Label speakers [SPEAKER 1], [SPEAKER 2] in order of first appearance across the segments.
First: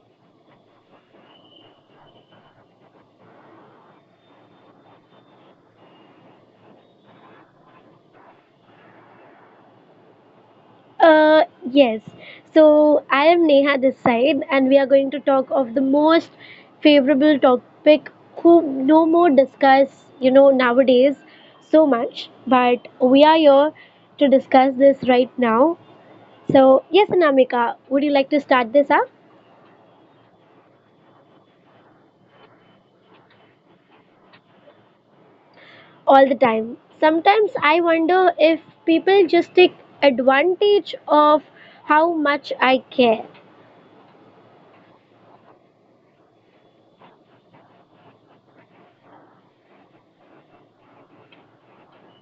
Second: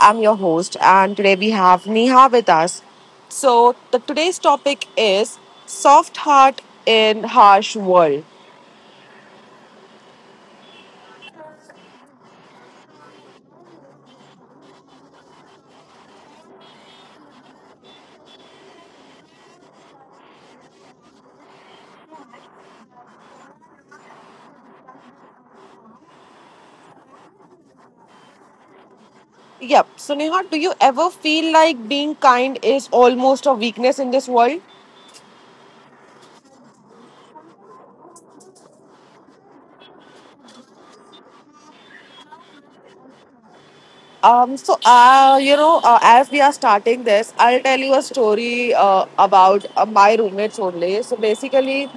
[SPEAKER 1] I'm your host, and today we have Neha with us. So, the today's topic is soft heart in harsh world.
[SPEAKER 2] Uh, yes. So I am Neha this side, and we are going to talk of the most favorable topic who no more discuss nowadays so much. But we are here to discuss this right now. So yes, Anamika, would you like to start this up?
[SPEAKER 1] Yep. So, Neha, do you ever feel like being kind is almost a weakness in this world?
[SPEAKER 2] All the time. Sometimes I wonder if people just take advantage of how much I care.
[SPEAKER 1] As we are starting this, I'll tell you a story about my roommates only. So, basically,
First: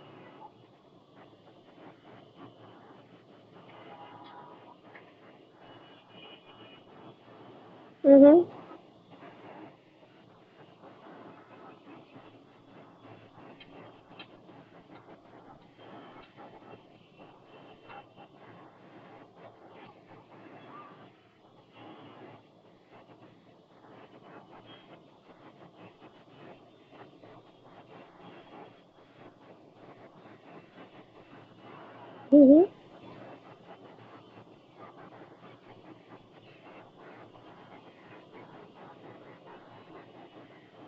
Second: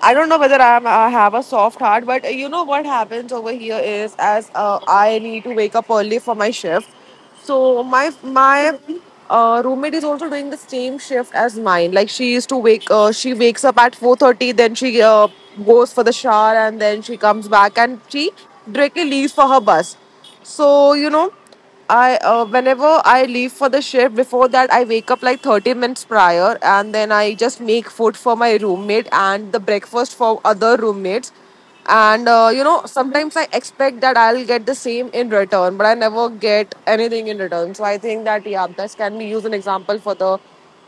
[SPEAKER 1] I don't know whether I have a soft heart, but you know what happens over here is as I need to wake up early for my shift. So my
[SPEAKER 2] Mm-hmm.
[SPEAKER 1] my roommate is also doing the same shift as mine. Like she used to she wakes up at 4:30, then she goes for the shower, and then she comes back and she directly leaves for her bus. So you know, I whenever I leave for the shift, before that I wake up like 30 minutes prior, and then I just make food for my roommate and the breakfast for other roommates and you
[SPEAKER 2] Mm-hmm.
[SPEAKER 1] know sometimes I expect that I'll get the same in return, but I never get anything in return. So I think that yeah, this can be used an example for the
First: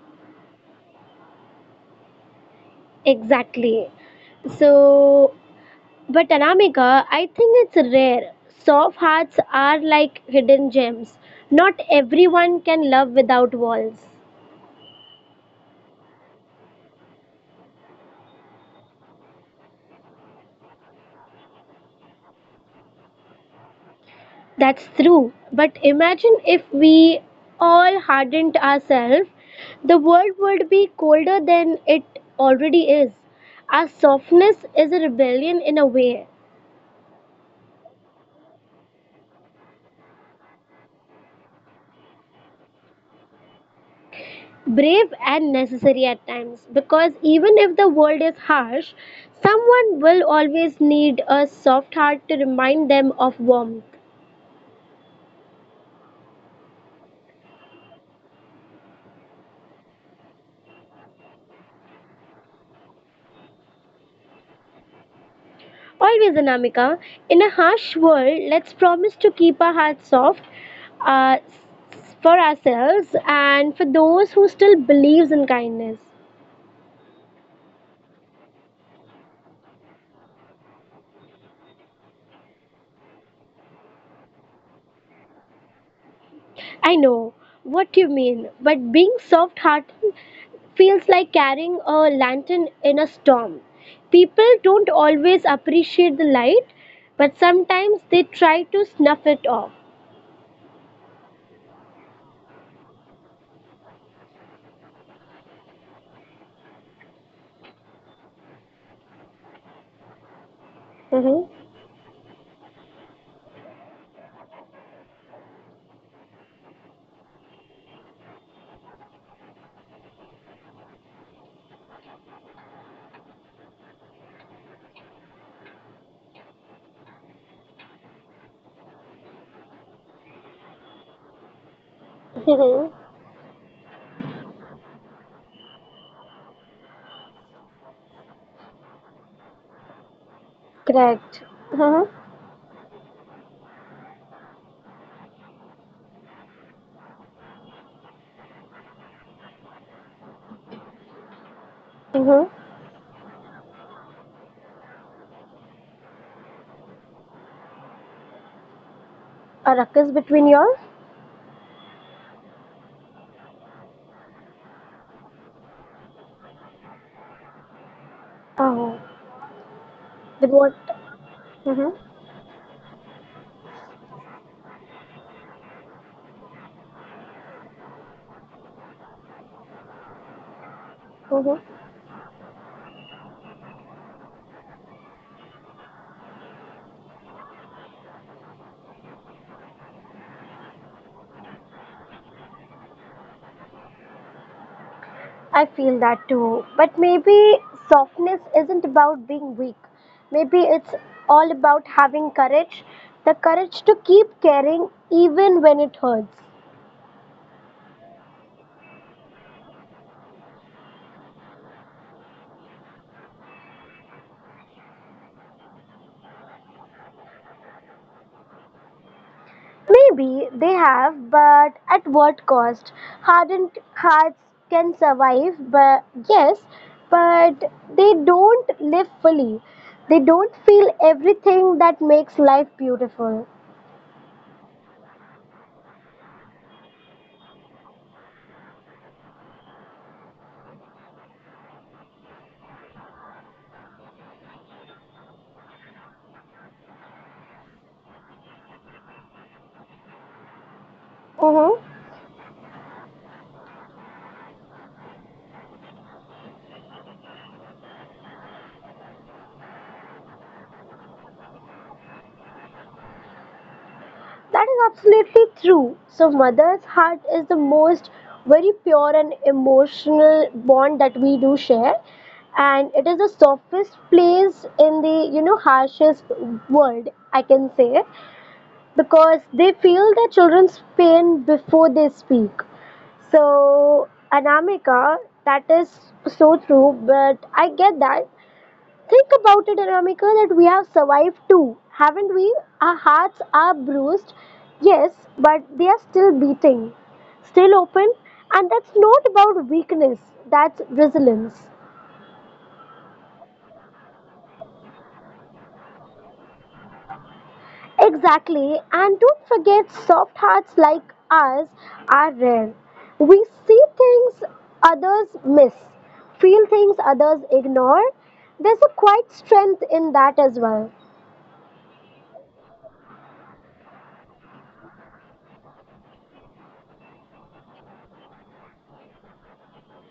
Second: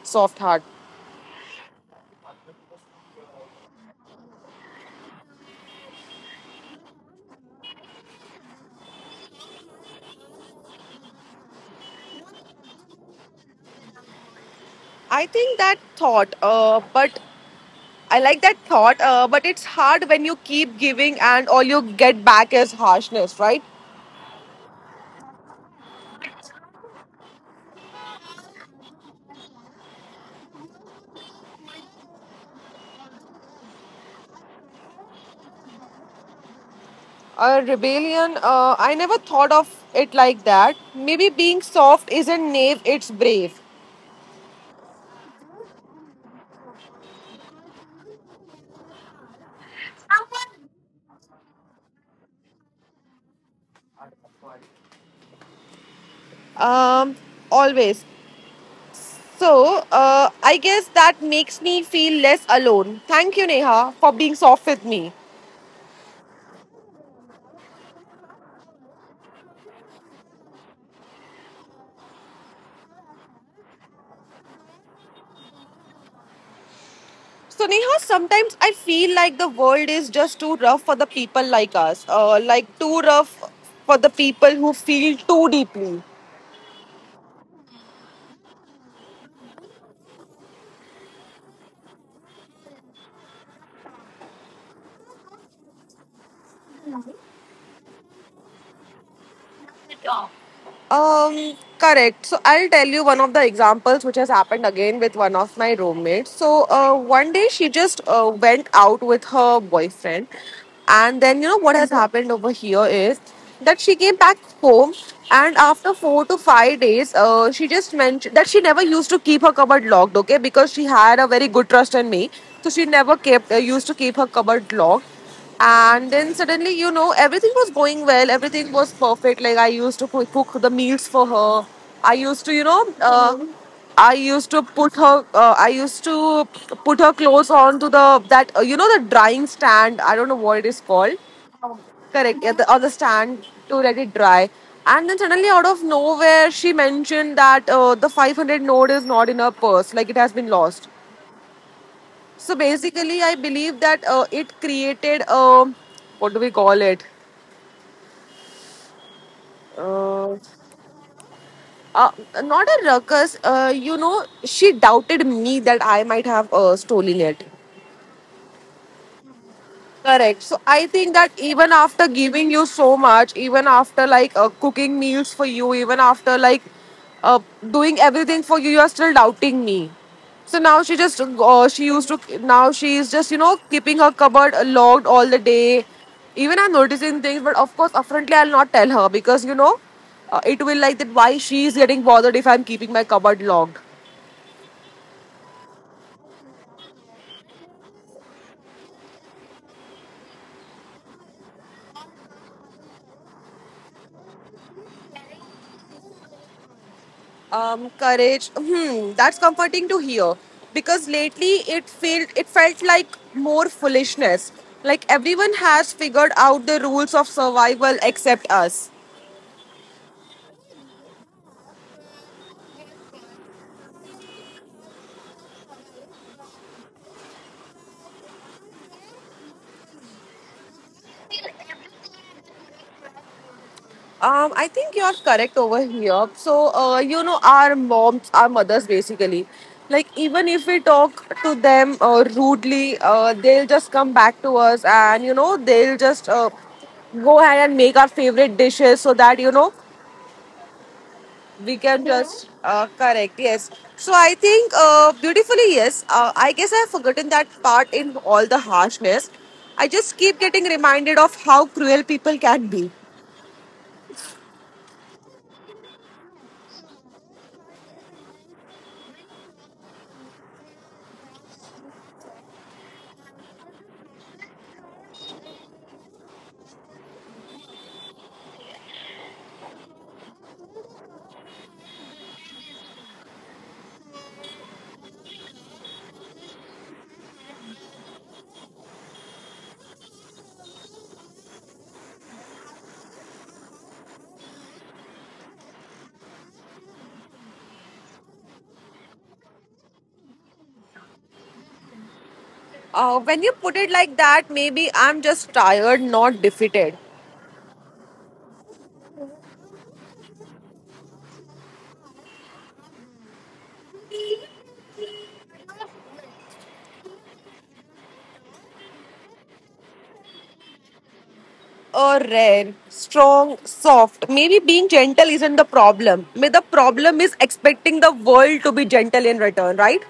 [SPEAKER 1] soft heart.
[SPEAKER 2] Exactly. So, but Anamika, I think it's rare. Soft hearts are like hidden gems. Not everyone can love without walls.
[SPEAKER 1] I think that thought, but I like that thought, but it's hard when you keep giving and all you get back is harshness, right?
[SPEAKER 2] That's true. But imagine if we all hardened ourselves, the world would be colder than it already is. Our softness is a rebellion in a way,
[SPEAKER 1] A rebellion. I never thought of it like that. Maybe being soft isn't naive, it's brave.
[SPEAKER 2] brave and necessary at times, because even if the world is harsh, someone will always need a soft heart to remind them of warmth.
[SPEAKER 1] Um, always. So, I guess that makes me feel less alone. Thank you, Neha, for being soft with me.
[SPEAKER 2] Always, Anamika. In a harsh world, let's promise to keep our hearts soft uh, for ourselves and for those who still believes in kindness.
[SPEAKER 1] So, Neha, sometimes I feel like the world is just too rough for the people like us, like too rough for the people who feel too deeply.
[SPEAKER 2] I know what you mean, but being soft-hearted feels like carrying a lantern in a storm. People don't always appreciate the light, but sometimes they try to snuff it off.
[SPEAKER 1] Correct. So I'll tell you one of the examples which has happened again with one of my roommates. So one day she just went out with her boyfriend, and
[SPEAKER 2] Mm-hmm.
[SPEAKER 1] then you know what has happened over here is that she came back home, and after 4 to 5 days, she just mentioned that she never used to keep her cupboard locked, okay, because she had a very good trust in me. So she never kept used to keep her cupboard locked, and then suddenly, you know, everything was going well. Everything was perfect. Like I used to cook the meals for her. I used to, you
[SPEAKER 2] Mm-hmm.
[SPEAKER 1] know, I used to put her clothes on to the that you know the drying stand. I don't know what it is called.
[SPEAKER 2] Correct. Mm-hmm.
[SPEAKER 1] Correct. Yeah, the, on the stand to let it dry. And then suddenly, out of nowhere, she mentioned that the 500 note is not in her purse. Like it has been lost.
[SPEAKER 2] Mm-hmm.
[SPEAKER 1] So basically, I believe that it created a, what do we call it?
[SPEAKER 2] A ruckus
[SPEAKER 1] Uh,
[SPEAKER 2] between yours?
[SPEAKER 1] uh, Not a ruckus. You know, she doubted me that I might have stolen it.
[SPEAKER 2] Oh.
[SPEAKER 1] Correct.
[SPEAKER 2] With
[SPEAKER 1] So
[SPEAKER 2] what?
[SPEAKER 1] I think that even
[SPEAKER 2] Mm-hmm.
[SPEAKER 1] after giving you so much, even after like cooking meals for you, even after like uh, doing everything for you, you're still doubting me. So now she just she
[SPEAKER 2] Mm-hmm.
[SPEAKER 1] used to now she is just you know keeping her cupboard logged all the day. Even I'm noticing things, but of course, upfrontly I'll not tell her because you know it will like that. Why she is getting bothered if I'm keeping my cupboard logged?
[SPEAKER 2] I feel that too. But maybe softness isn't about being weak. Maybe it's all about having courage, the courage to keep caring even when it hurts.
[SPEAKER 1] Courage. Hmm, that's comforting to hear because lately it felt like more foolishness. Like everyone has figured out the rules of survival except us.
[SPEAKER 2] Maybe they have, but at what cost? Hardened hearts can survive, but yes, but they don't live fully. They don't feel everything that makes life beautiful.
[SPEAKER 1] I think you're correct over here. So you know, our moms, our mothers, basically. Like even if we talk to them rudely, they'll just come back to us, and you know, they'll just go ahead and make our favorite dishes so that you know we
[SPEAKER 2] Mm-hmm.
[SPEAKER 1] can just correct, yes. So I think beautifully, yes, I guess I have forgotten that part in all the harshness. I just keep getting reminded of how cruel people can be.
[SPEAKER 2] That is absolutely true. So, mother's heart is the most very pure and emotional bond that we do share, and it is the softest place in the harshest world, I can say, because they feel their children's pain before they speak. So, Anamika, that is so true, but I get that. Think about it, Aramika, that we have survived too, haven't we? Our hearts are bruised, yes, but they are still beating, still open, and that's not about weakness, that's resilience.
[SPEAKER 1] When you put it like that, maybe I'm just tired, not defeated.
[SPEAKER 2] Exactly, and don't forget, soft hearts like ours are rare. We see things others miss, feel things others ignore. There's a quiet strength in that as well.
[SPEAKER 1] Rare, strong, soft. Maybe being gentle isn't the problem. May the problem is expecting the world to be gentle in return, right?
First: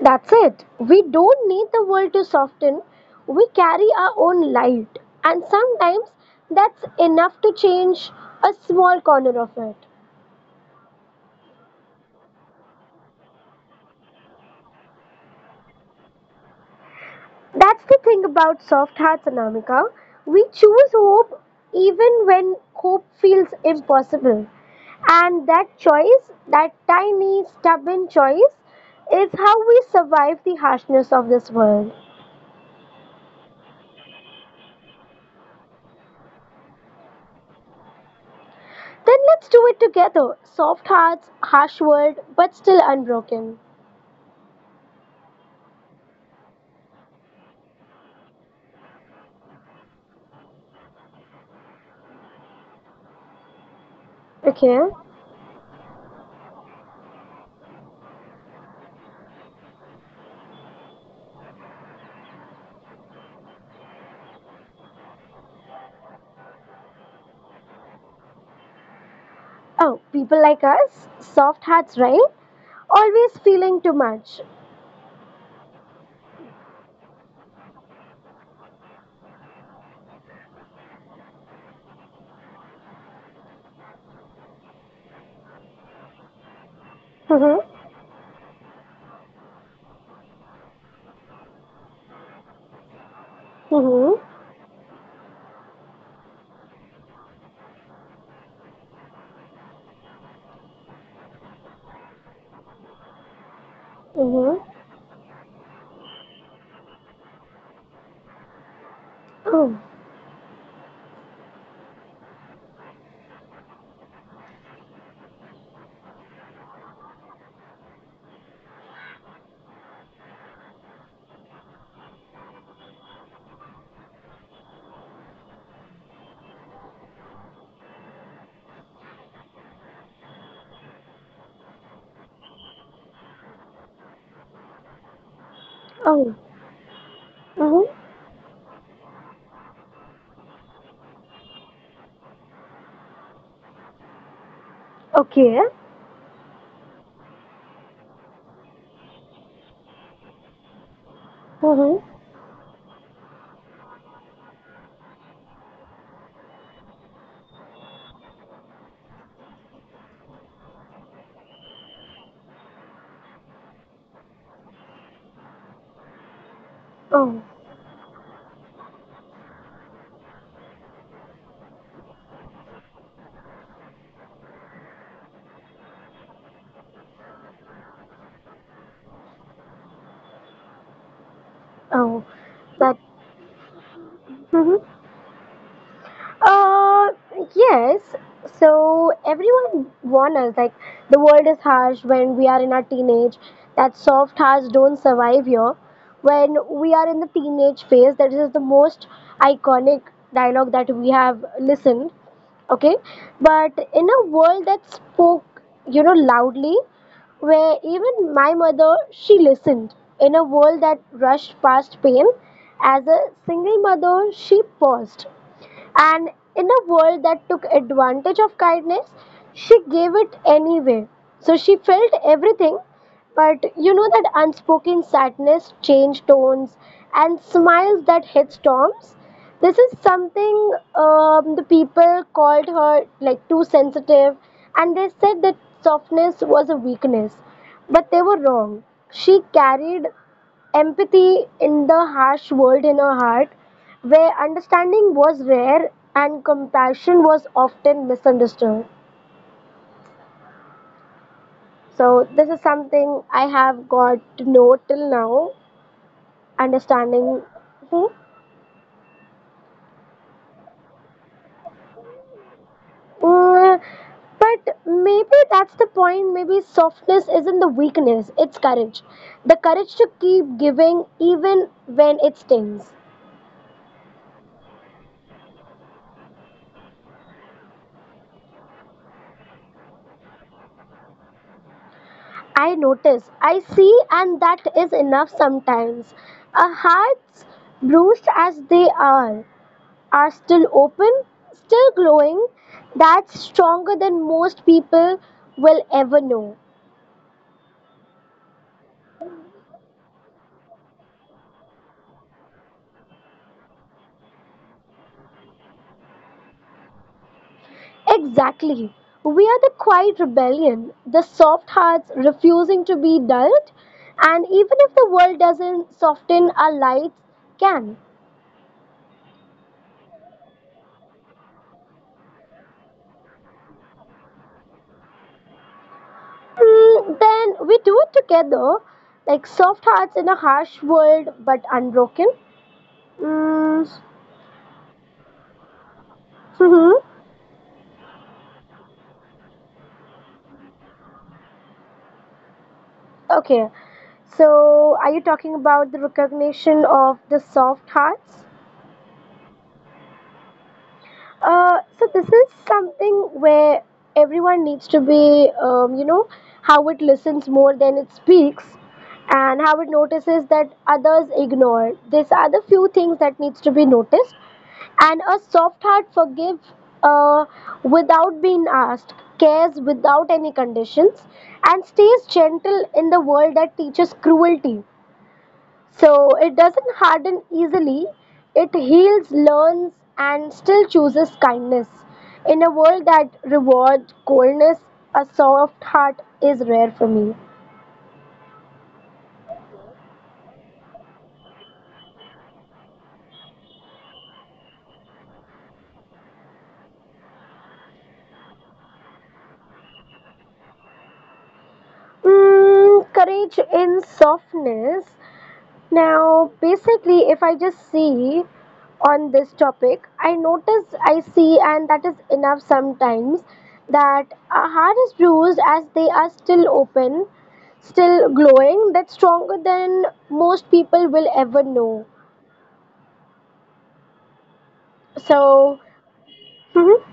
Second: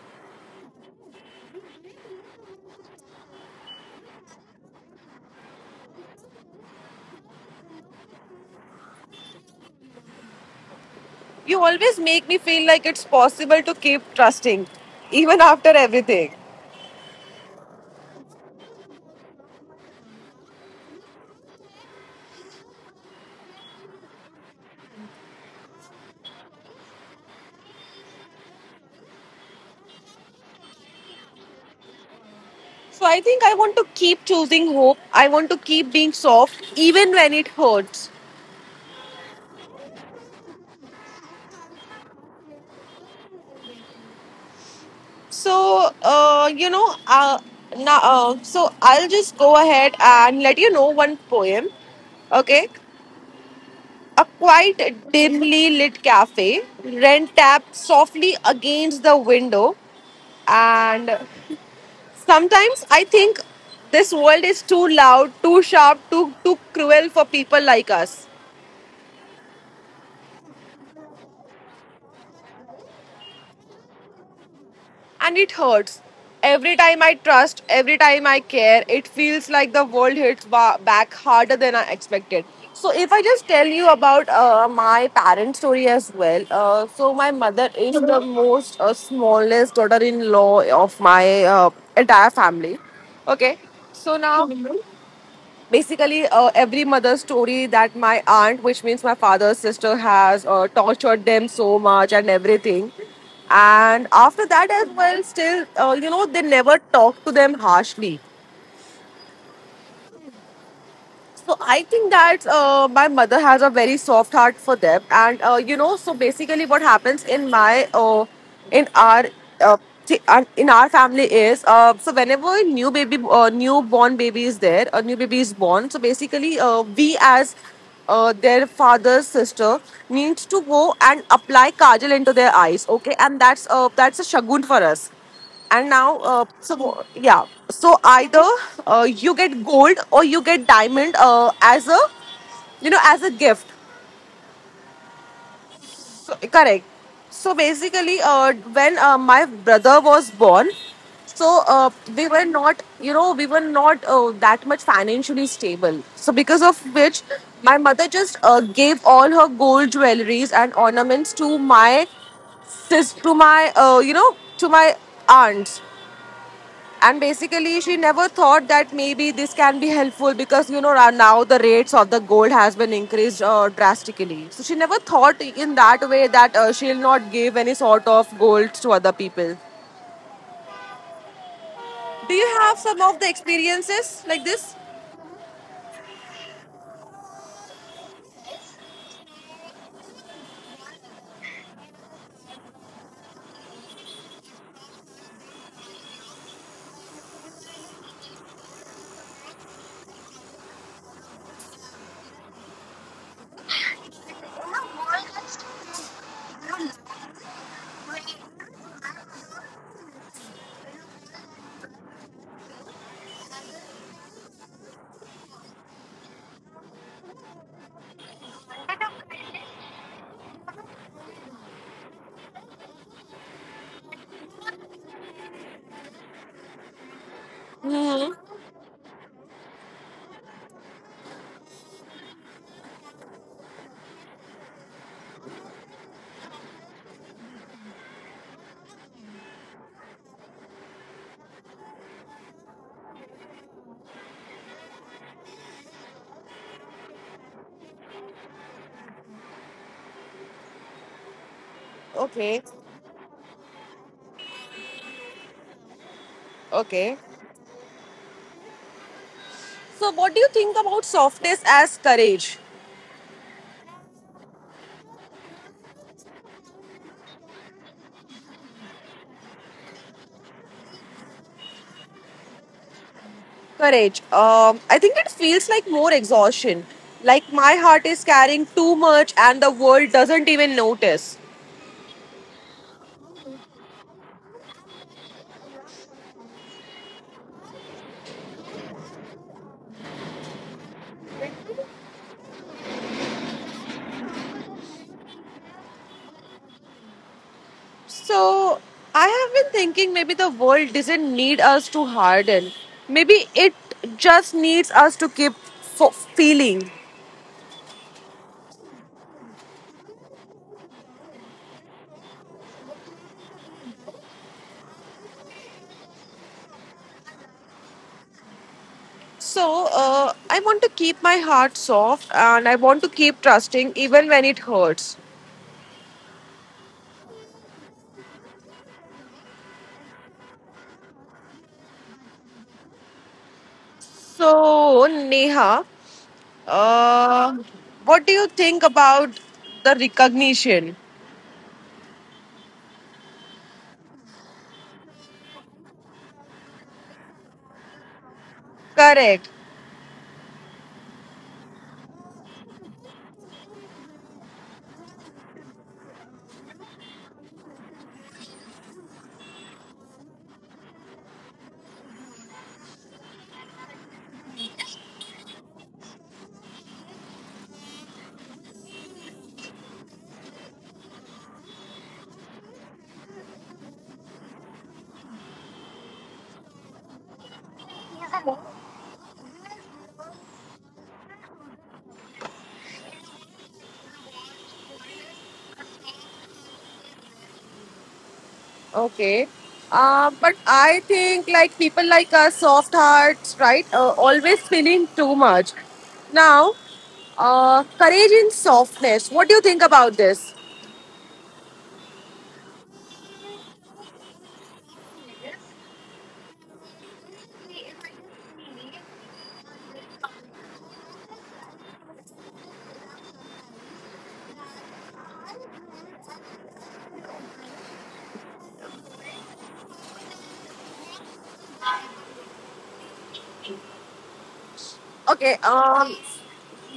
[SPEAKER 2] That's it. We don't need the world to soften. We carry our own light, and sometimes that's enough to change a small corner of it.
[SPEAKER 1] You always make me feel like it's possible to keep trusting even after everything.
[SPEAKER 2] That's the thing about soft hearts, Anamika. We choose hope even when hope feels impossible. And that choice, that tiny, stubborn choice, is how we survive the harshness of this world.
[SPEAKER 1] So I think I want to keep choosing hope. I want to keep being soft, even when it hurts.
[SPEAKER 2] Then let's do it together. Soft hearts, harsh world, but still unbroken.
[SPEAKER 1] So So I'll just go ahead and let you know one poem. Okay, a
[SPEAKER 2] Okay.
[SPEAKER 1] quite dimly lit cafe. Ren tapped softly against the window, and sometimes I think this world is too loud, too sharp, too cruel for people like us.
[SPEAKER 2] Oh, people like us, soft hearts, right? Always feeling too much.
[SPEAKER 1] And it hurts. Every time I trust, every time I care, it feels like the world hits back harder than I expected. So, if I just tell you about my parent story as well, so my
[SPEAKER 2] Mm-hmm.
[SPEAKER 1] mother is the most smallest daughter in law of my entire family. Okay,
[SPEAKER 2] Mm-hmm.
[SPEAKER 1] basically every mother's story that my aunt, which means my father's sister, has tortured them so much and everything. And after
[SPEAKER 2] Mm-hmm.
[SPEAKER 1] that as well, still, you know, they never talk to them harshly.
[SPEAKER 2] Oh.
[SPEAKER 1] So I think that my mother has a very soft heart for them, and you know, so basically, what happens in my in our uh, in our family is so whenever a new baby, newborn baby is there, a new baby is born. So basically, we as their father's sister needs to go and apply kajal into their eyes, okay, and that's a shagun for us. And now
[SPEAKER 2] Oh.
[SPEAKER 1] so yeah,
[SPEAKER 2] Mm-hmm.
[SPEAKER 1] so either you get gold or you get diamond as a, you know, as a gift.
[SPEAKER 2] Okay.
[SPEAKER 1] So correct. So basically when my brother was born, so
[SPEAKER 2] Mm-hmm.
[SPEAKER 1] we were not, you know, we were not that much financially stable, so because of which my mother just gave all her gold jewelries and ornaments to my sis to my you know to my aunt And
[SPEAKER 2] Oh.
[SPEAKER 1] basically, she never thought that maybe this can be helpful because you know now the rates of the gold has been increased drastically. So she never thought in that way that she'll not give any sort of gold to other people.
[SPEAKER 2] Oh.
[SPEAKER 1] Do you have
[SPEAKER 2] That.
[SPEAKER 1] some of the experiences like this?
[SPEAKER 2] Mm-hmm. Yes. So everyone warns us like the world is harsh when we are in our teenage. That soft hearts don't survive here. When we are in the teenage phase, that is the most iconic dialogue that we have listened, okay, but in a world that spoke loudly, where even my mother she listened, in a world that rushed past pain as a single mother she paused, and in a world that took advantage of kindness, she gave it anyway. So she felt everything, but that unspoken sadness, changed tones, and smiles that
[SPEAKER 1] Hmm.
[SPEAKER 2] hit storms. This is something, the people called her like too sensitive, and they said that softness was a weakness. But they were wrong. She carried empathy in the harsh world in her heart, where understanding was rare and compassion was often misunderstood. So, this is
[SPEAKER 1] Okay.
[SPEAKER 2] something I have got to know till now,
[SPEAKER 1] Okay.
[SPEAKER 2] understanding. Hmm.
[SPEAKER 1] So, what do you think about softness as courage?
[SPEAKER 2] Mm, but maybe that's the point. Maybe softness isn't the weakness, it's courage. The courage to keep giving even when it stings.
[SPEAKER 1] Courage. I think it feels like more exhaustion. Like my heart is carrying too much, and the world doesn't even notice.
[SPEAKER 2] I notice, I see, and that is enough sometimes. Our hearts, bruised as they are still open, still glowing. That's stronger than most people will ever know.
[SPEAKER 1] So I have been thinking maybe the world doesn't need us to harden. Maybe it just needs us to keep feeling.
[SPEAKER 2] Exactly. We are the quiet rebellion, the soft hearts refusing to be dulled. And even if the world doesn't soften, our lights can.
[SPEAKER 1] So I want to keep my heart soft and I want to keep trusting even when it hurts.
[SPEAKER 2] Then we do it together, like soft hearts in a harsh world, but unbroken. Mm,
[SPEAKER 1] So Neha,
[SPEAKER 2] hmm.
[SPEAKER 1] uh, what do you think about the recognition?
[SPEAKER 2] Okay. So, are you talking about the recognition of the soft hearts?
[SPEAKER 1] Correct.
[SPEAKER 2] So this is something where everyone needs to be, how it listens more than it speaks, and how it notices that others ignore. These are the few things that needs to be noticed, and a soft heart forgive uh, without being asked, cares without any conditions, and stays gentle in the world that teaches cruelty. So it doesn't harden easily, it heals, learns, and still chooses kindness. In a world that rewards coldness, a soft heart is rare for me.
[SPEAKER 1] Okay. But I think like people like us, soft hearts, right? Always feeling too much. Now, courage in softness. What do you think about this?
[SPEAKER 2] Courage in softness. Now, basically, if I just see on this topic, I notice, I see, and that is enough sometimes that a heart is bruised as they are still open, still glowing. That's stronger than most people will ever know.
[SPEAKER 1] Okay.
[SPEAKER 2] So, mhm,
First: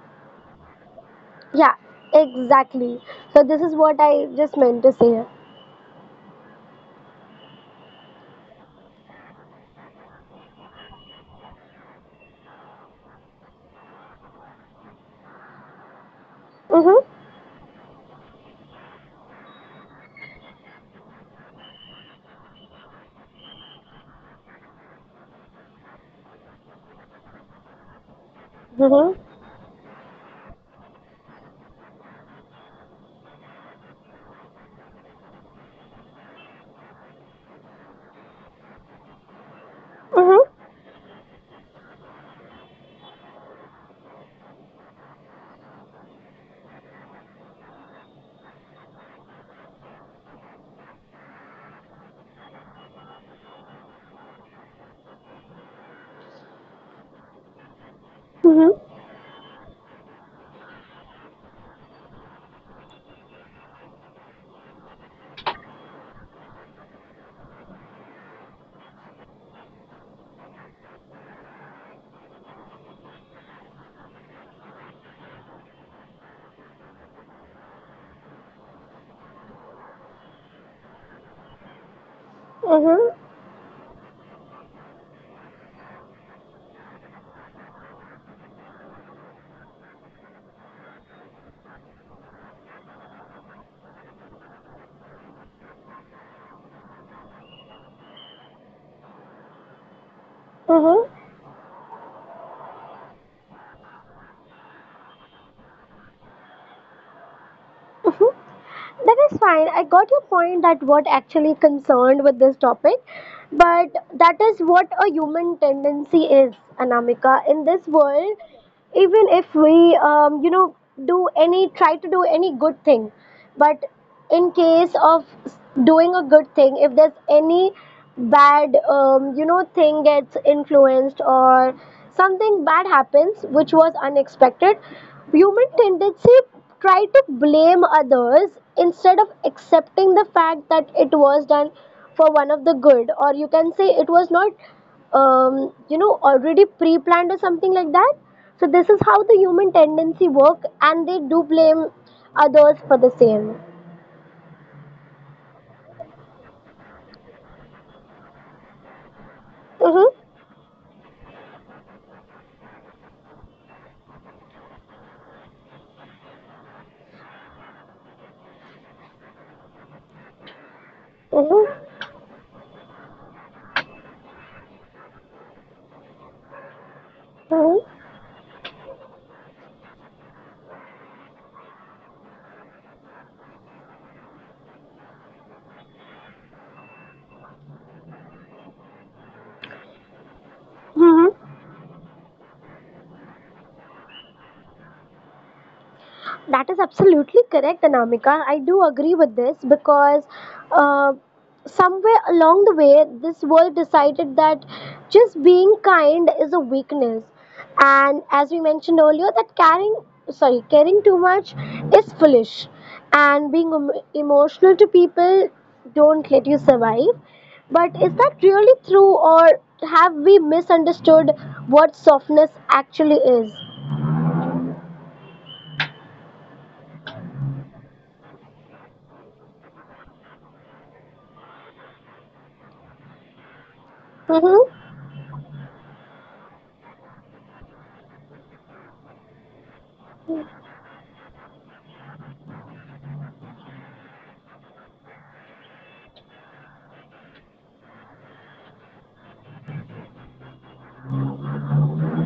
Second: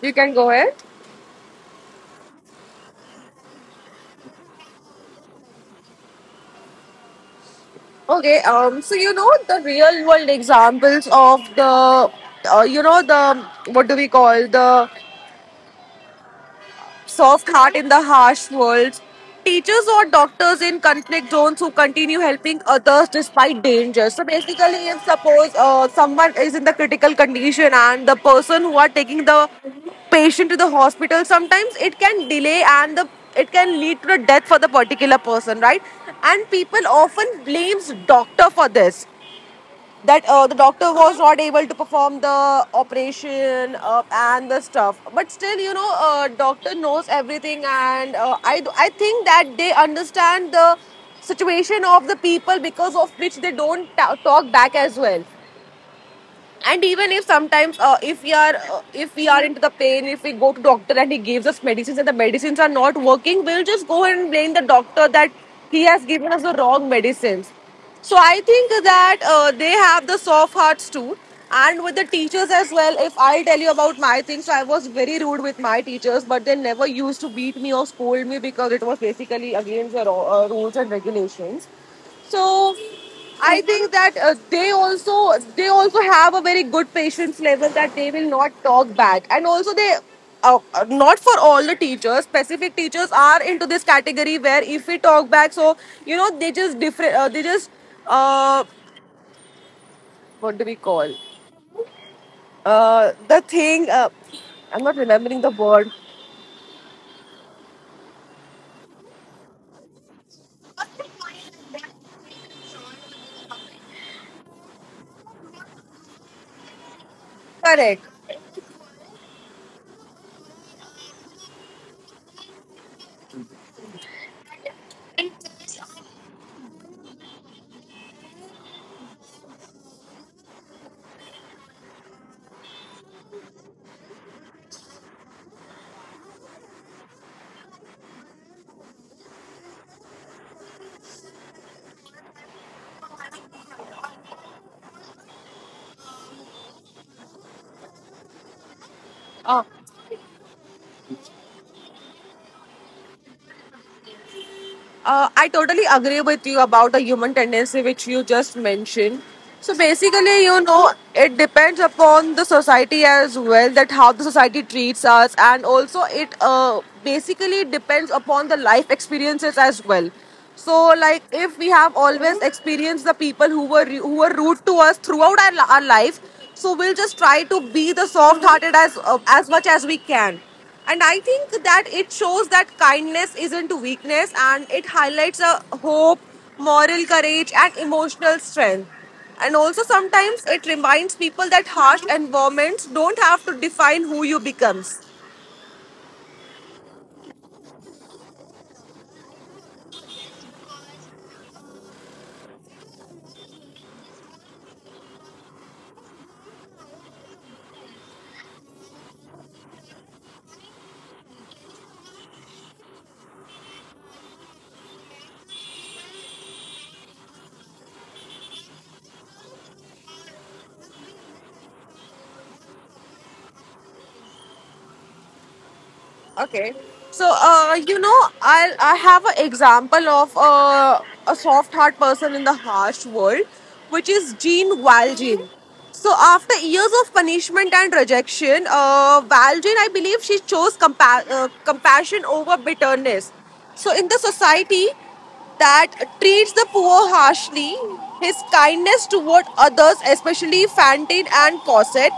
[SPEAKER 1] You can go ahead.
[SPEAKER 2] yeah, exactly. So, this is what I just meant to say.
[SPEAKER 1] Okay. So you know the real world examples of the, you know the what do we call the
[SPEAKER 2] Mm-hmm.
[SPEAKER 1] soft heart in the harsh world, teachers or doctors in conflict zones who continue helping others despite danger. So basically, if suppose someone is in the critical condition and the person who are
[SPEAKER 2] Mm-hmm.
[SPEAKER 1] taking the patient to the hospital, sometimes it can delay and the it can lead to the death for the particular person, right? And people often blames doctor for this that
[SPEAKER 2] Mm-hmm.
[SPEAKER 1] the doctor was not able to perform the operation and the stuff, but still you know doctor knows everything and I think that they understand the situation of the people because of which they don't talk back as well. And even if sometimes
[SPEAKER 2] Mm-hmm.
[SPEAKER 1] if we are into the pain, if we go to doctor and he gives us medicines and the medicines are not working, we'll just go and blame the doctor that he has given us the wrong medicines. So I think that they have the soft hearts too. And with the teachers as well, if I tell you about my thing, so I was very rude with my teachers but they never used to beat me or scold me because it was basically against the rules and regulations. So
[SPEAKER 2] Mm-hmm.
[SPEAKER 1] I think that they also they also have a very good patience level that they will not talk back, and also they. Not for all the teachers, specific teachers are into this category where if we talk back, so you know they just different they just uh, what do we
[SPEAKER 2] Mm-hmm.
[SPEAKER 1] call the thing I'm not remembering the word
[SPEAKER 2] Mm-hmm. That is fine. I got your point that what actually concerned with this topic, but that is what a human tendency is, Anamika. In this
[SPEAKER 1] correct.
[SPEAKER 2] world, even if we do any try to do any good thing, but in case of doing a good thing, if there's any bad thing gets influenced or something bad happens which was unexpected, human tendency try to blame others instead of accepting the fact that it was done for one of the good, or you can say it was not already pre-planned or something like that. So this is how the
[SPEAKER 1] Uh,
[SPEAKER 2] human tendency work, and they do blame others for the same.
[SPEAKER 1] I totally agree with you about the human tendency which you just mentioned. So
[SPEAKER 2] Mhm.
[SPEAKER 1] basically, you know, it depends upon the society as well, that how the society treats us, and also it basically depends upon the life experiences as well. So, like, if
[SPEAKER 2] Mhm.
[SPEAKER 1] we have always experienced the people who were rude to us throughout our life, so we'll just try to
[SPEAKER 2] Mhm.
[SPEAKER 1] be the soft-hearted as much as we can. And I think that it shows that kindness isn't weakness, and it highlights a hope, moral courage, and emotional strength. And also, sometimes it reminds
[SPEAKER 2] Mhm.
[SPEAKER 1] people that harsh environments don't have to define who you becomes.
[SPEAKER 2] That is absolutely correct, Anamika. I do agree with this because uh, somewhere along the way, this world decided that just being kind is a weakness, and as we mentioned earlier, that caring, sorry, caring too much is foolish, and being emotional to people don't let you survive. But is that really true, or have we misunderstood what softness actually is?
[SPEAKER 1] Okay. So, you know, I have an example of a soft heart person in the harsh world, which is
[SPEAKER 2] Mm-hmm.
[SPEAKER 1] Jean Valjean. So, after years of punishment and rejection, Valjean, I believe, she chose compassion over bitterness. So, in the society that treats the poor harshly, his kindness toward others, especially Fantine and Cosette,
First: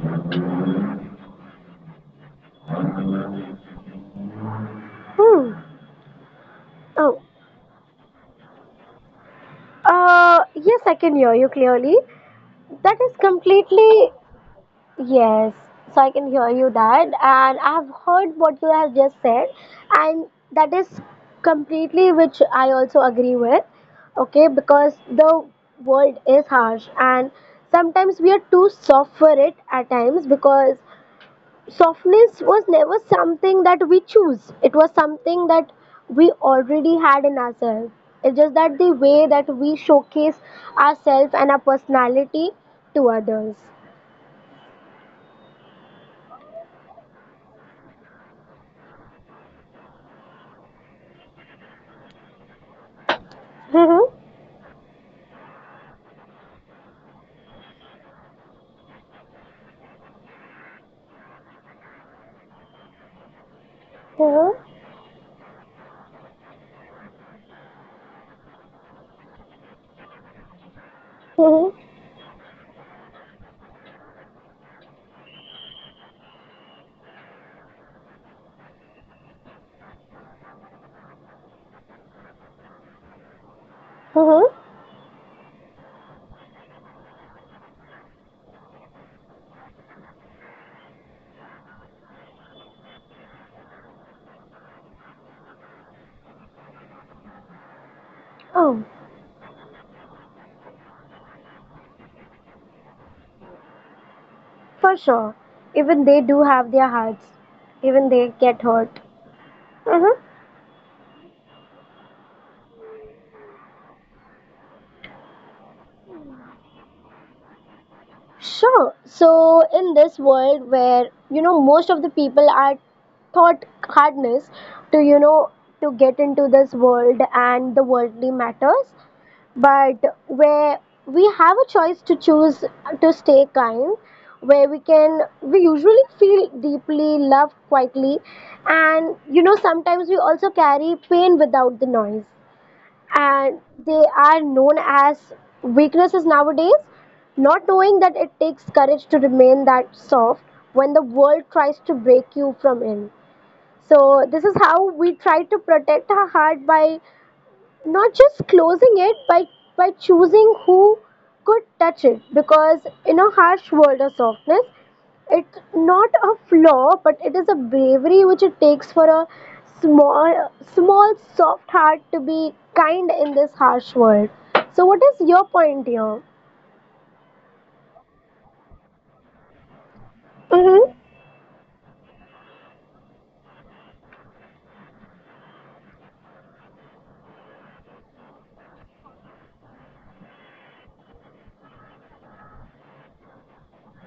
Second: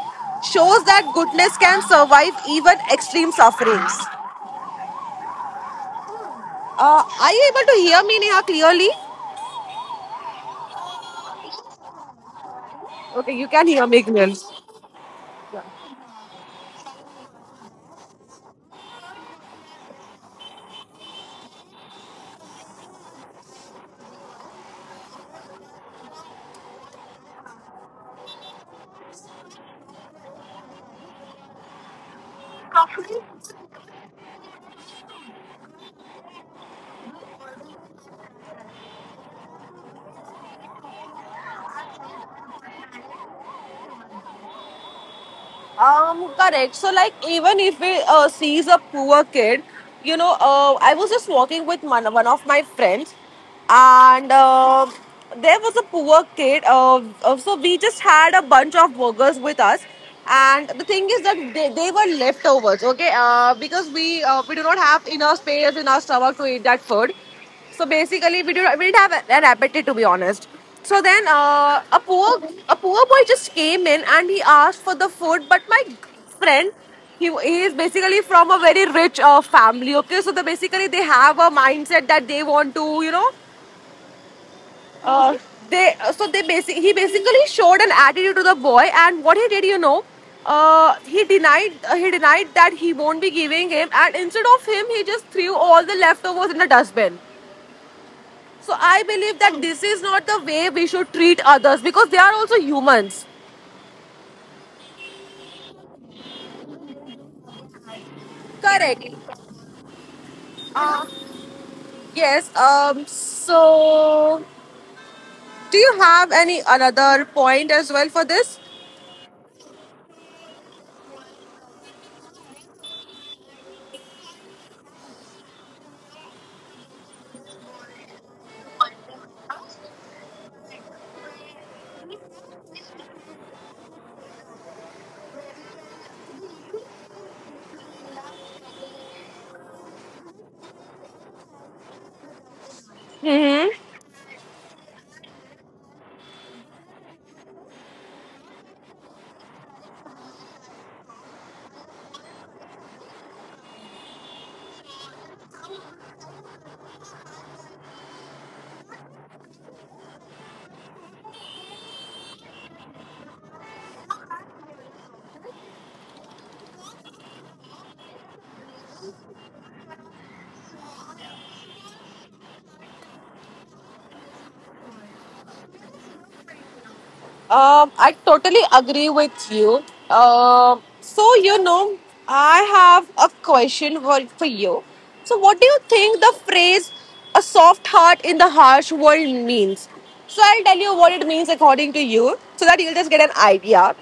[SPEAKER 1] shows that goodness can survive even extreme sufferings.
[SPEAKER 2] Hmm. Oh.
[SPEAKER 1] Are you able to hear me, Neha, clearly?
[SPEAKER 2] Yes, I can hear you clearly. That is
[SPEAKER 1] Okay, you can hear me
[SPEAKER 2] completely
[SPEAKER 1] clearly.
[SPEAKER 2] yes. So I can hear you that, and I've heard what you have just said, and that is completely which I also agree with. Okay, because the world is harsh, and sometimes we are too soft for it at times, because softness was never something that we choose, it was something that we already had in ourselves. It's just that the way that we showcase ourselves and our personality to others.
[SPEAKER 1] Correct. So, like, even if we sees a poor kid, you know, I was just walking with one of my friends,
[SPEAKER 2] Hmm.
[SPEAKER 1] and there was a poor kid. So we just had a bunch of burgers with us, and the thing is that they were leftovers. Okay, because
[SPEAKER 2] Hmm.
[SPEAKER 1] we do not have enough space in our stomach to eat that food. So basically, we didn't have an appetite, to be honest. So then,
[SPEAKER 2] Hmm.
[SPEAKER 1] a poor boy just came in and he asked for the food. But my friend, he is basically from a very rich family. Okay, so the basically they have a mindset that they want to, you know,
[SPEAKER 2] Hmm.
[SPEAKER 1] uh, they so they basic he basically showed an attitude to the boy. And what he did, you know, he denied that he won't be giving him. And instead of him, he just threw all the leftovers in the dustbin. So
[SPEAKER 2] Oh,
[SPEAKER 1] I believe that this is not the way we should treat others, because they are also humans.
[SPEAKER 2] for sure, even they do have their hearts, even they get hurt.
[SPEAKER 1] Correct.
[SPEAKER 2] Hmm.
[SPEAKER 1] Yes. So, do you have any another point as well for this?
[SPEAKER 2] Sure. So in this world where most of the people are taught hardness to you know to get into this world and the worldly matters, but where we have a choice to choose to stay kind, where we usually feel deeply loved quietly, and sometimes we also carry pain without the noise, and
[SPEAKER 1] Mm-hmm.
[SPEAKER 2] they are known as weaknesses nowadays, not knowing that it takes courage to remain that soft when the world tries to break you from in. So this is how we try to protect our heart by not just closing it, by choosing who could touch it, because in a harsh world of softness it's not a flaw, but it is a bravery which it takes for a small soft heart to be kind in this harsh world. So what is your point here?
[SPEAKER 1] I totally agree with you.
[SPEAKER 2] Mm-hmm.
[SPEAKER 1] So you know, I have a question for you. So, what do you think the phrase "a soft heart in the harsh world" means? So, I'll tell you what it means according to you, so that you'll just get an idea.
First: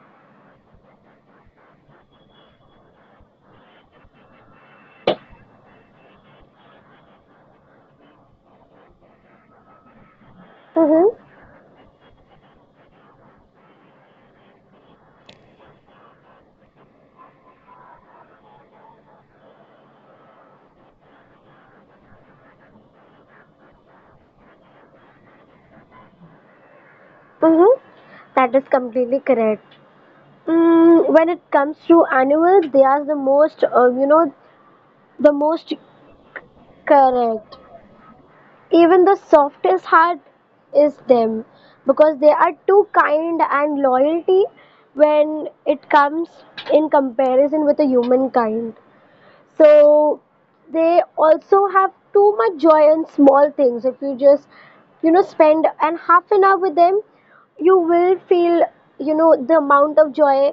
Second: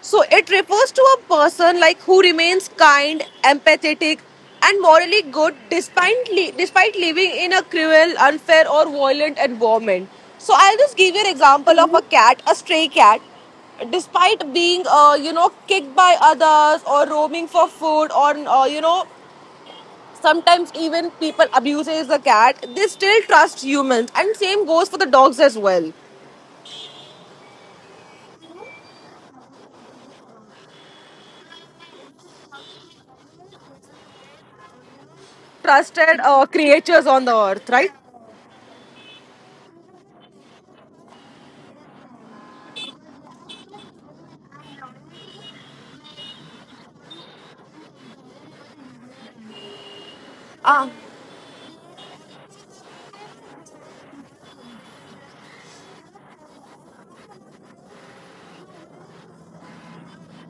[SPEAKER 1] So it refers to a person like who remains kind, empathetic, and morally good despite despite living in a cruel, unfair, or violent environment. So I'll just give
[SPEAKER 2] Mm-hmm.
[SPEAKER 1] you an example of a cat, a stray cat. Despite being, you know, kicked by others or roaming for food, or you know, sometimes even people abuses the cat. They still trust humans, and same goes for the dogs as well.
[SPEAKER 2] Mm-hmm. That is completely correct. When it comes to animals, they are the most, the most
[SPEAKER 1] Trusted creatures on the
[SPEAKER 2] correct.
[SPEAKER 1] earth, right?
[SPEAKER 2] Even the softest heart is them because they are too kind and loyalty when it comes in comparison with the humankind. So they also have too much joy in small things. If you just spend an half an hour with them, you will feel the amount of joy,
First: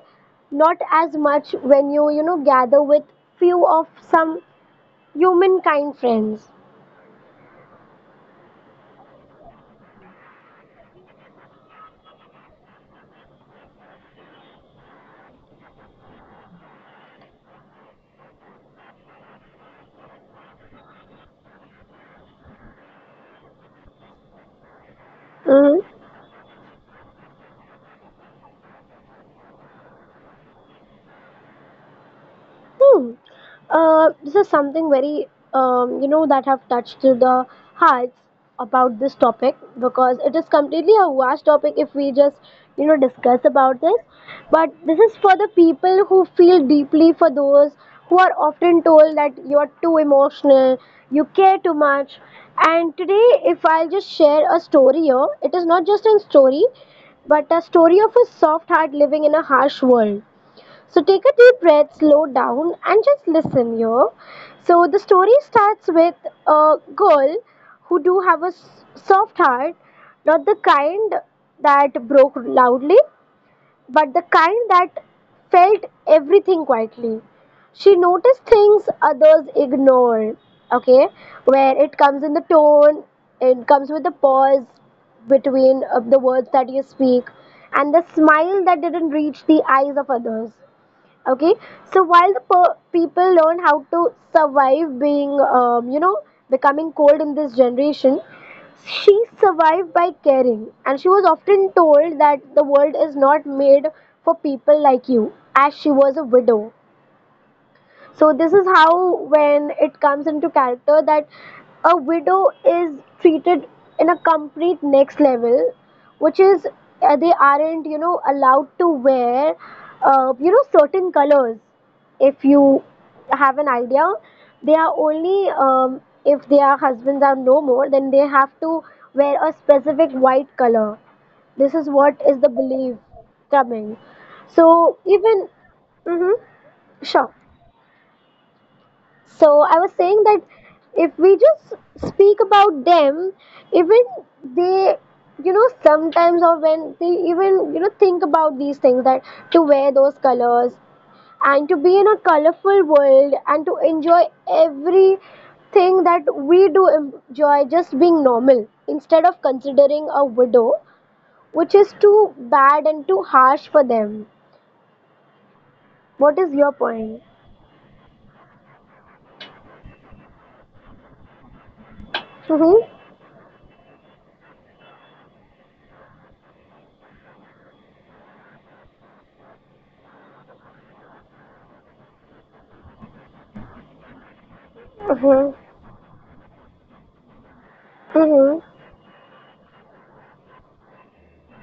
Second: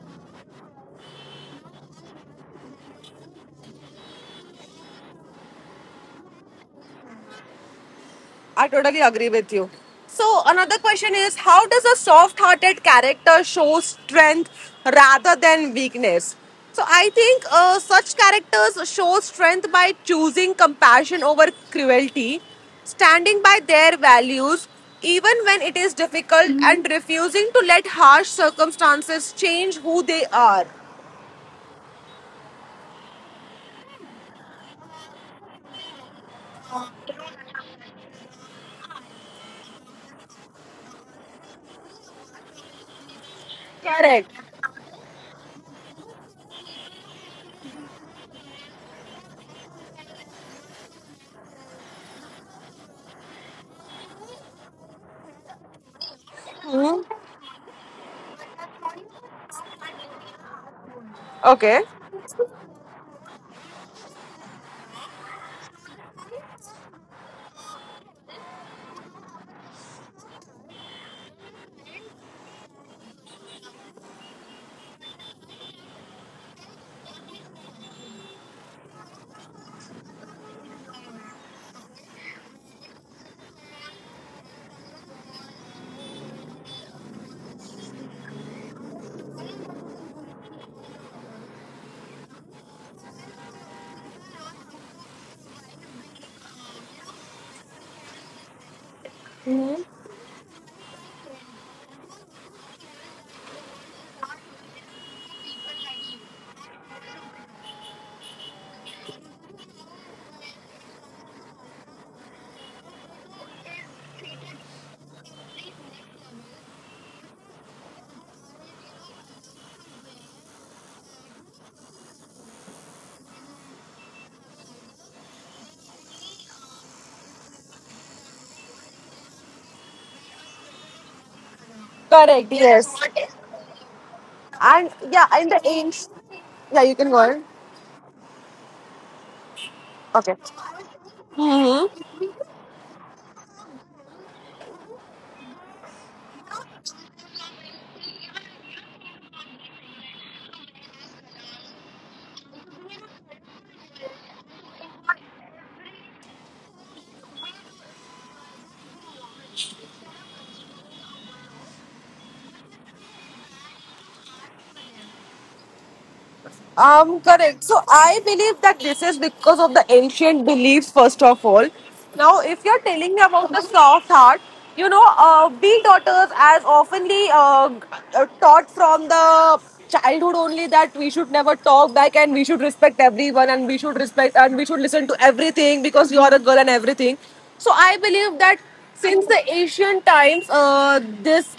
[SPEAKER 2] not as much when you know gather with few of some humankind friends.
[SPEAKER 1] I totally agree with you. So, another question is, how does a soft hearted character show strength rather than weakness? So, I think such characters show strength by choosing compassion over cruelty, standing by their values even when it is
[SPEAKER 2] Hmm.
[SPEAKER 1] difficult, Mhm, and refusing to let harsh circumstances change who they are.
[SPEAKER 2] Hmm. This is something very, that have touched to the hearts about this topic, because it is completely a vast topic if we just, discuss about this.
[SPEAKER 1] Correct.
[SPEAKER 2] But this is for the people who feel deeply for those who are often told that you are too emotional, you care too much. And today, if I'll just share a story here, it is not just a story, but a story of a soft heart living in a harsh world. So take a deep
[SPEAKER 1] Okay.
[SPEAKER 2] breath, slow down, and just listen here. So the story starts with a girl who do have a soft heart, not the kind that broke loudly, but the kind that felt everything quietly. She noticed things others ignore. Okay, where it comes in the tone, it comes with the pause between the words that you speak, and the smile that didn't reach the eyes of others. Okay. So while the people learn how to survive being, becoming cold in this generation, she survived by caring, and she was often told that the world is not made for people like you, as she was a widow. So this is how, when it comes into character, that a widow is treated in a complete next level, which is, they aren't, you know, allowed to wear, you know, certain colors. If you have an idea, they are only, if their husbands are no more, then they have to wear a specific white color. This is what is the
[SPEAKER 1] Correct, yes.
[SPEAKER 2] belief coming.
[SPEAKER 1] And
[SPEAKER 2] So
[SPEAKER 1] yeah,
[SPEAKER 2] even,
[SPEAKER 1] in the age.
[SPEAKER 2] mm-hmm,
[SPEAKER 1] Yeah, you can go
[SPEAKER 2] sure.
[SPEAKER 1] on.
[SPEAKER 2] So I was saying that
[SPEAKER 1] Okay.
[SPEAKER 2] if we just
[SPEAKER 1] Mm-hmm.
[SPEAKER 2] speak about them, even they, you know, sometimes, or when they even, you know, think about these things, that to wear those colors and to be in a colorful world and to enjoy everything that we do enjoy, just being normal instead of considering a widow, which is too bad and too harsh for them. What is your point?
[SPEAKER 1] Correct. So I believe that this is because of the ancient beliefs, first of all. Now, if
[SPEAKER 2] Mm-hmm.
[SPEAKER 1] you're telling me about the soft heart, you know, we daughters as oftenly taught from the childhood only that we should never talk back, and we should respect everyone, and we should listen to
[SPEAKER 2] Mm-hmm.
[SPEAKER 1] everything because you are a girl and everything. So I believe
[SPEAKER 2] Mm-hmm.
[SPEAKER 1] that since the ancient times, uh, this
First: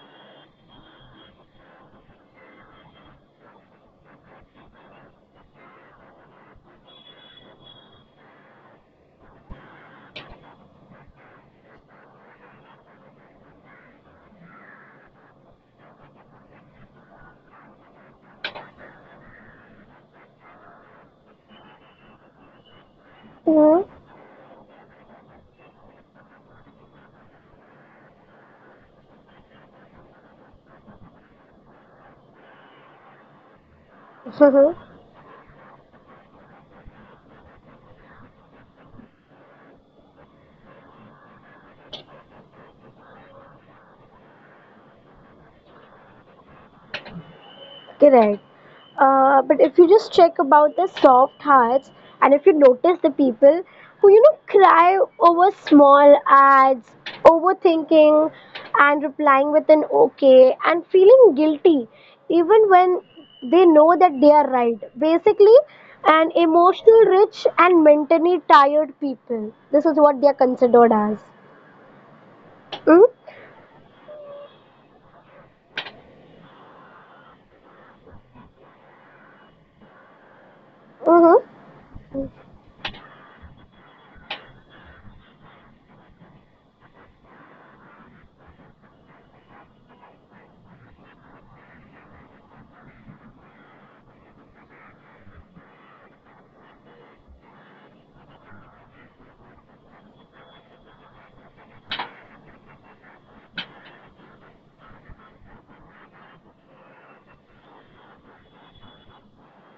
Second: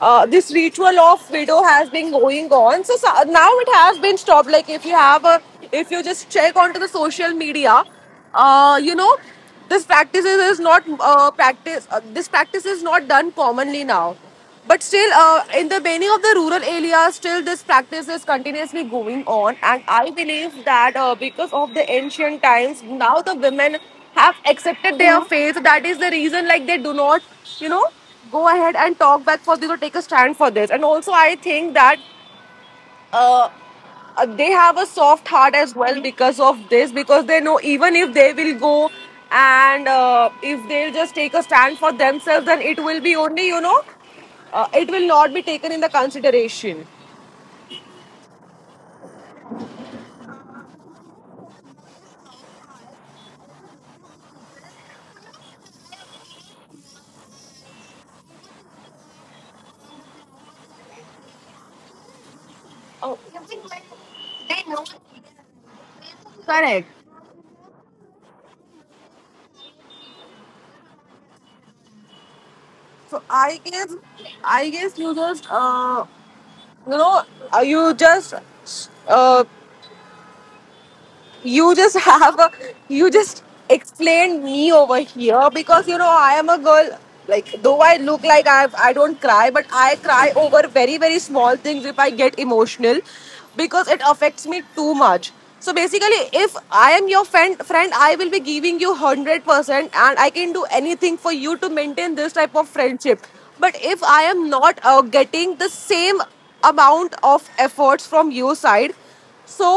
[SPEAKER 1] uh, this ritual of widow has been going on. So, so now it has been stopped. Like if you have a, if you just check onto the social media, you know, this practice is not practice. This practice is not done commonly now. But still, in the many of the rural areas, still this practice is continuously going on. And I believe that because of the ancient times, now the women have accepted their faith. That is the reason, like they do not, you know, go ahead and talk back for this or take a stand for this. And also, I think that uh, they
[SPEAKER 2] Mm-hmm.
[SPEAKER 1] have a soft heart as well because of this, because they know even if they will go and if they'll just take a stand for themselves, then it will be only, you know, it will not be taken in the consideration.
[SPEAKER 2] Correct. But if you just check about the soft hearts, and if you notice the people who, you know, cry over small ads, overthinking and replying with an okay and feeling guilty even when
[SPEAKER 1] Oh,
[SPEAKER 2] they know that they are right. Basically, an
[SPEAKER 1] correct.
[SPEAKER 2] emotional rich and mentally tired people. This is what they are considered as. Mm?
[SPEAKER 1] So I guess, you just, you know, uh, you just uh,
[SPEAKER 2] Mm-hmm.
[SPEAKER 1] you just have a you just explained me over here, because you know I am a girl. Like though I look like I don't cry, but I cry over very, very small things if I get emotional, because it affects me too much. So basically, if I am your friend, I will be giving you 100%, and I can do anything for you to maintain this type of friendship. But if I am not getting the same amount of efforts from your side, so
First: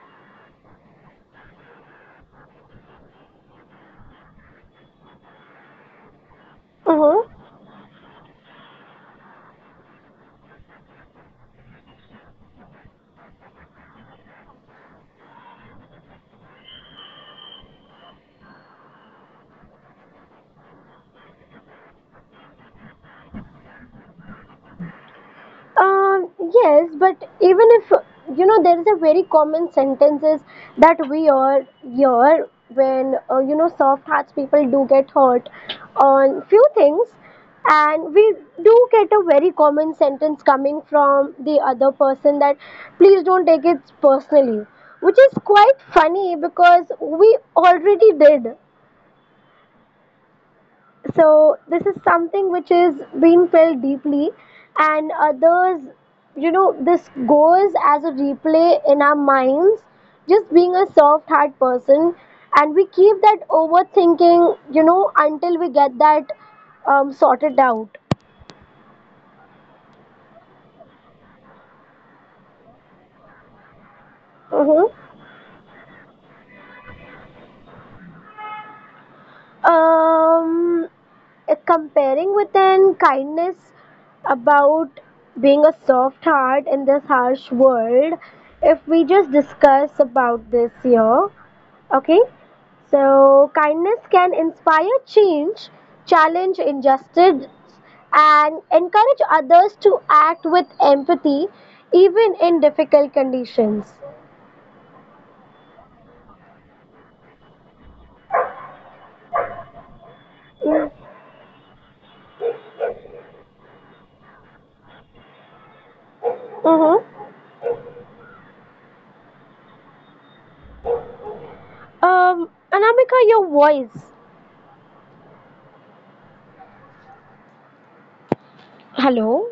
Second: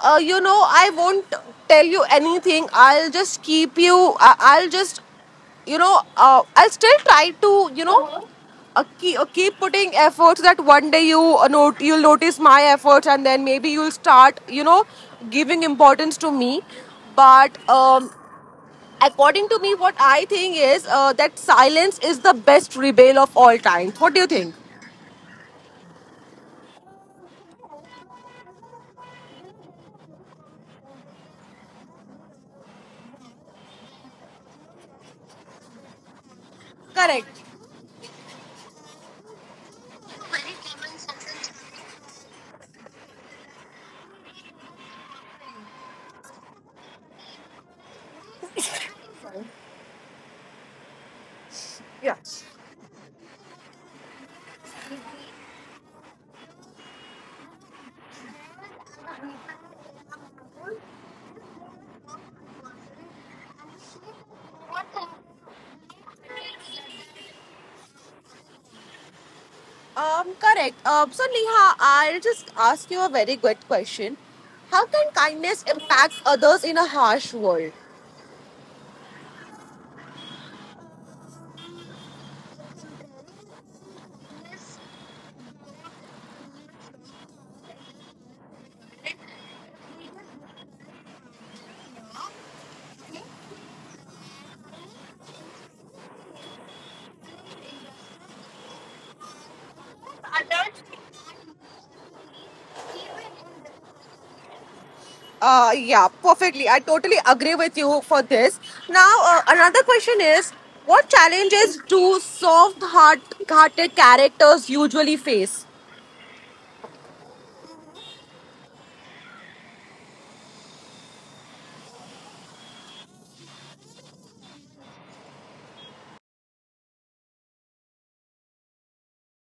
[SPEAKER 1] you know, I won't tell you anything. I'll just keep you I- I'll just you know I'll still
[SPEAKER 2] Mm-hmm.
[SPEAKER 1] try to you know uh-huh. Keep, keep putting efforts that one day you you'll notice my efforts, and then maybe you'll start, you know, giving importance to me. But according to me, what I think is that silence is the best rebel of all time. What do you think?
[SPEAKER 2] Yes, but even if, you know, there is a very common sentences that we all hear when, you know, soft hearts people do get hurt on few things,
[SPEAKER 1] Correct.
[SPEAKER 2] and we do get a very common sentence coming from the other person that please don't take it personally, which is quite funny because we already did. So this is
[SPEAKER 1] Yeah.
[SPEAKER 2] something which is being felt deeply, and others, you know, this goes as a replay in our minds, just being a soft heart person, and we keep that overthinking, you know, until we get that sorted out.
[SPEAKER 1] Correct. So, Neha, I'll just ask you a very good question.
[SPEAKER 2] Mhm.
[SPEAKER 1] How can kindness impact others in a harsh world?
[SPEAKER 2] Um, Comparing with an kindness about being a soft heart in this harsh world, if we just discuss about this here, okay, so kindness can inspire change, challenge injustice, and encourage others to act with empathy even in difficult conditions.
[SPEAKER 1] Yeah, perfectly. I totally agree with you for this. Now, another question is, what challenges do soft hearted characters usually face?
[SPEAKER 2] Mm-hmm. Anamika, your voice. Hello.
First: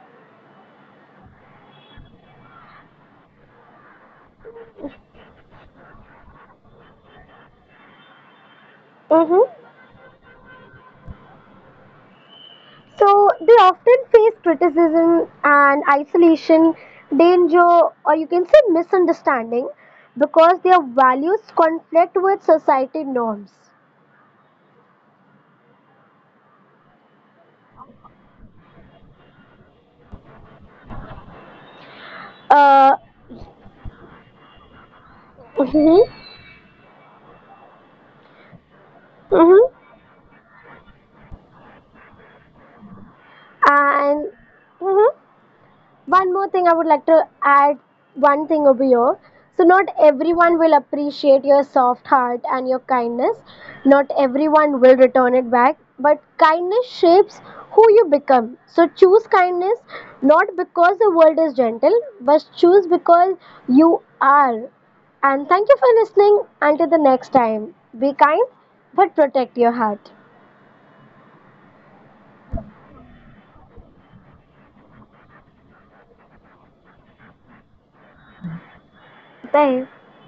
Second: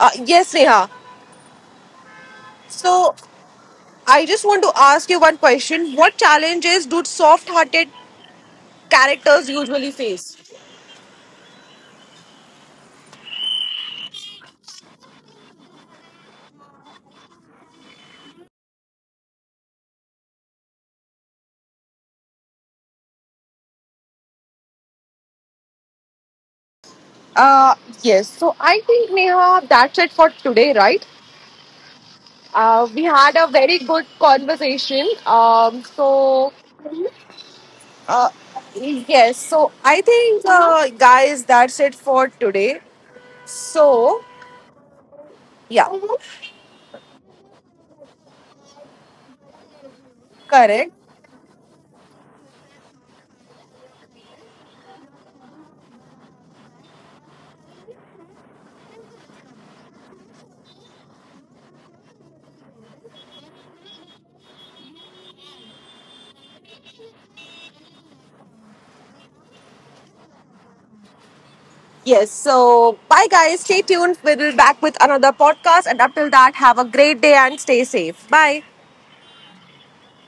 [SPEAKER 1] Yes, Neha. So, I just want to ask you one question. What challenges do soft hearted characters
[SPEAKER 2] Mm-hmm.
[SPEAKER 1] usually face?
[SPEAKER 2] So they often face criticism and isolation, danger, or you can say misunderstanding, because their values conflict with society norms.
[SPEAKER 1] Uh, yes. So I think, Neha, that's it for today, right?
[SPEAKER 2] Uh,
[SPEAKER 1] We had a very good conversation.
[SPEAKER 2] mhm,
[SPEAKER 1] So uh, yes.
[SPEAKER 2] mhm,
[SPEAKER 1] So I think, guys, that's it for today. So
[SPEAKER 2] and mhm.
[SPEAKER 1] yeah,
[SPEAKER 2] One more thing I would like to add one thing over here. So not everyone will
[SPEAKER 1] correct.
[SPEAKER 2] appreciate your soft heart and your kindness. Not everyone will return it back, but kindness shapes who you become. So choose kindness not because the world is gentle, but choose because you are. And thank you for listening. Until the next time, be kind but protect your heart.
[SPEAKER 1] Yes. So bye, guys. Stay tuned. We'll be back with another podcast, and up till that, have a great day and stay safe. Bye.
[SPEAKER 2] Bye.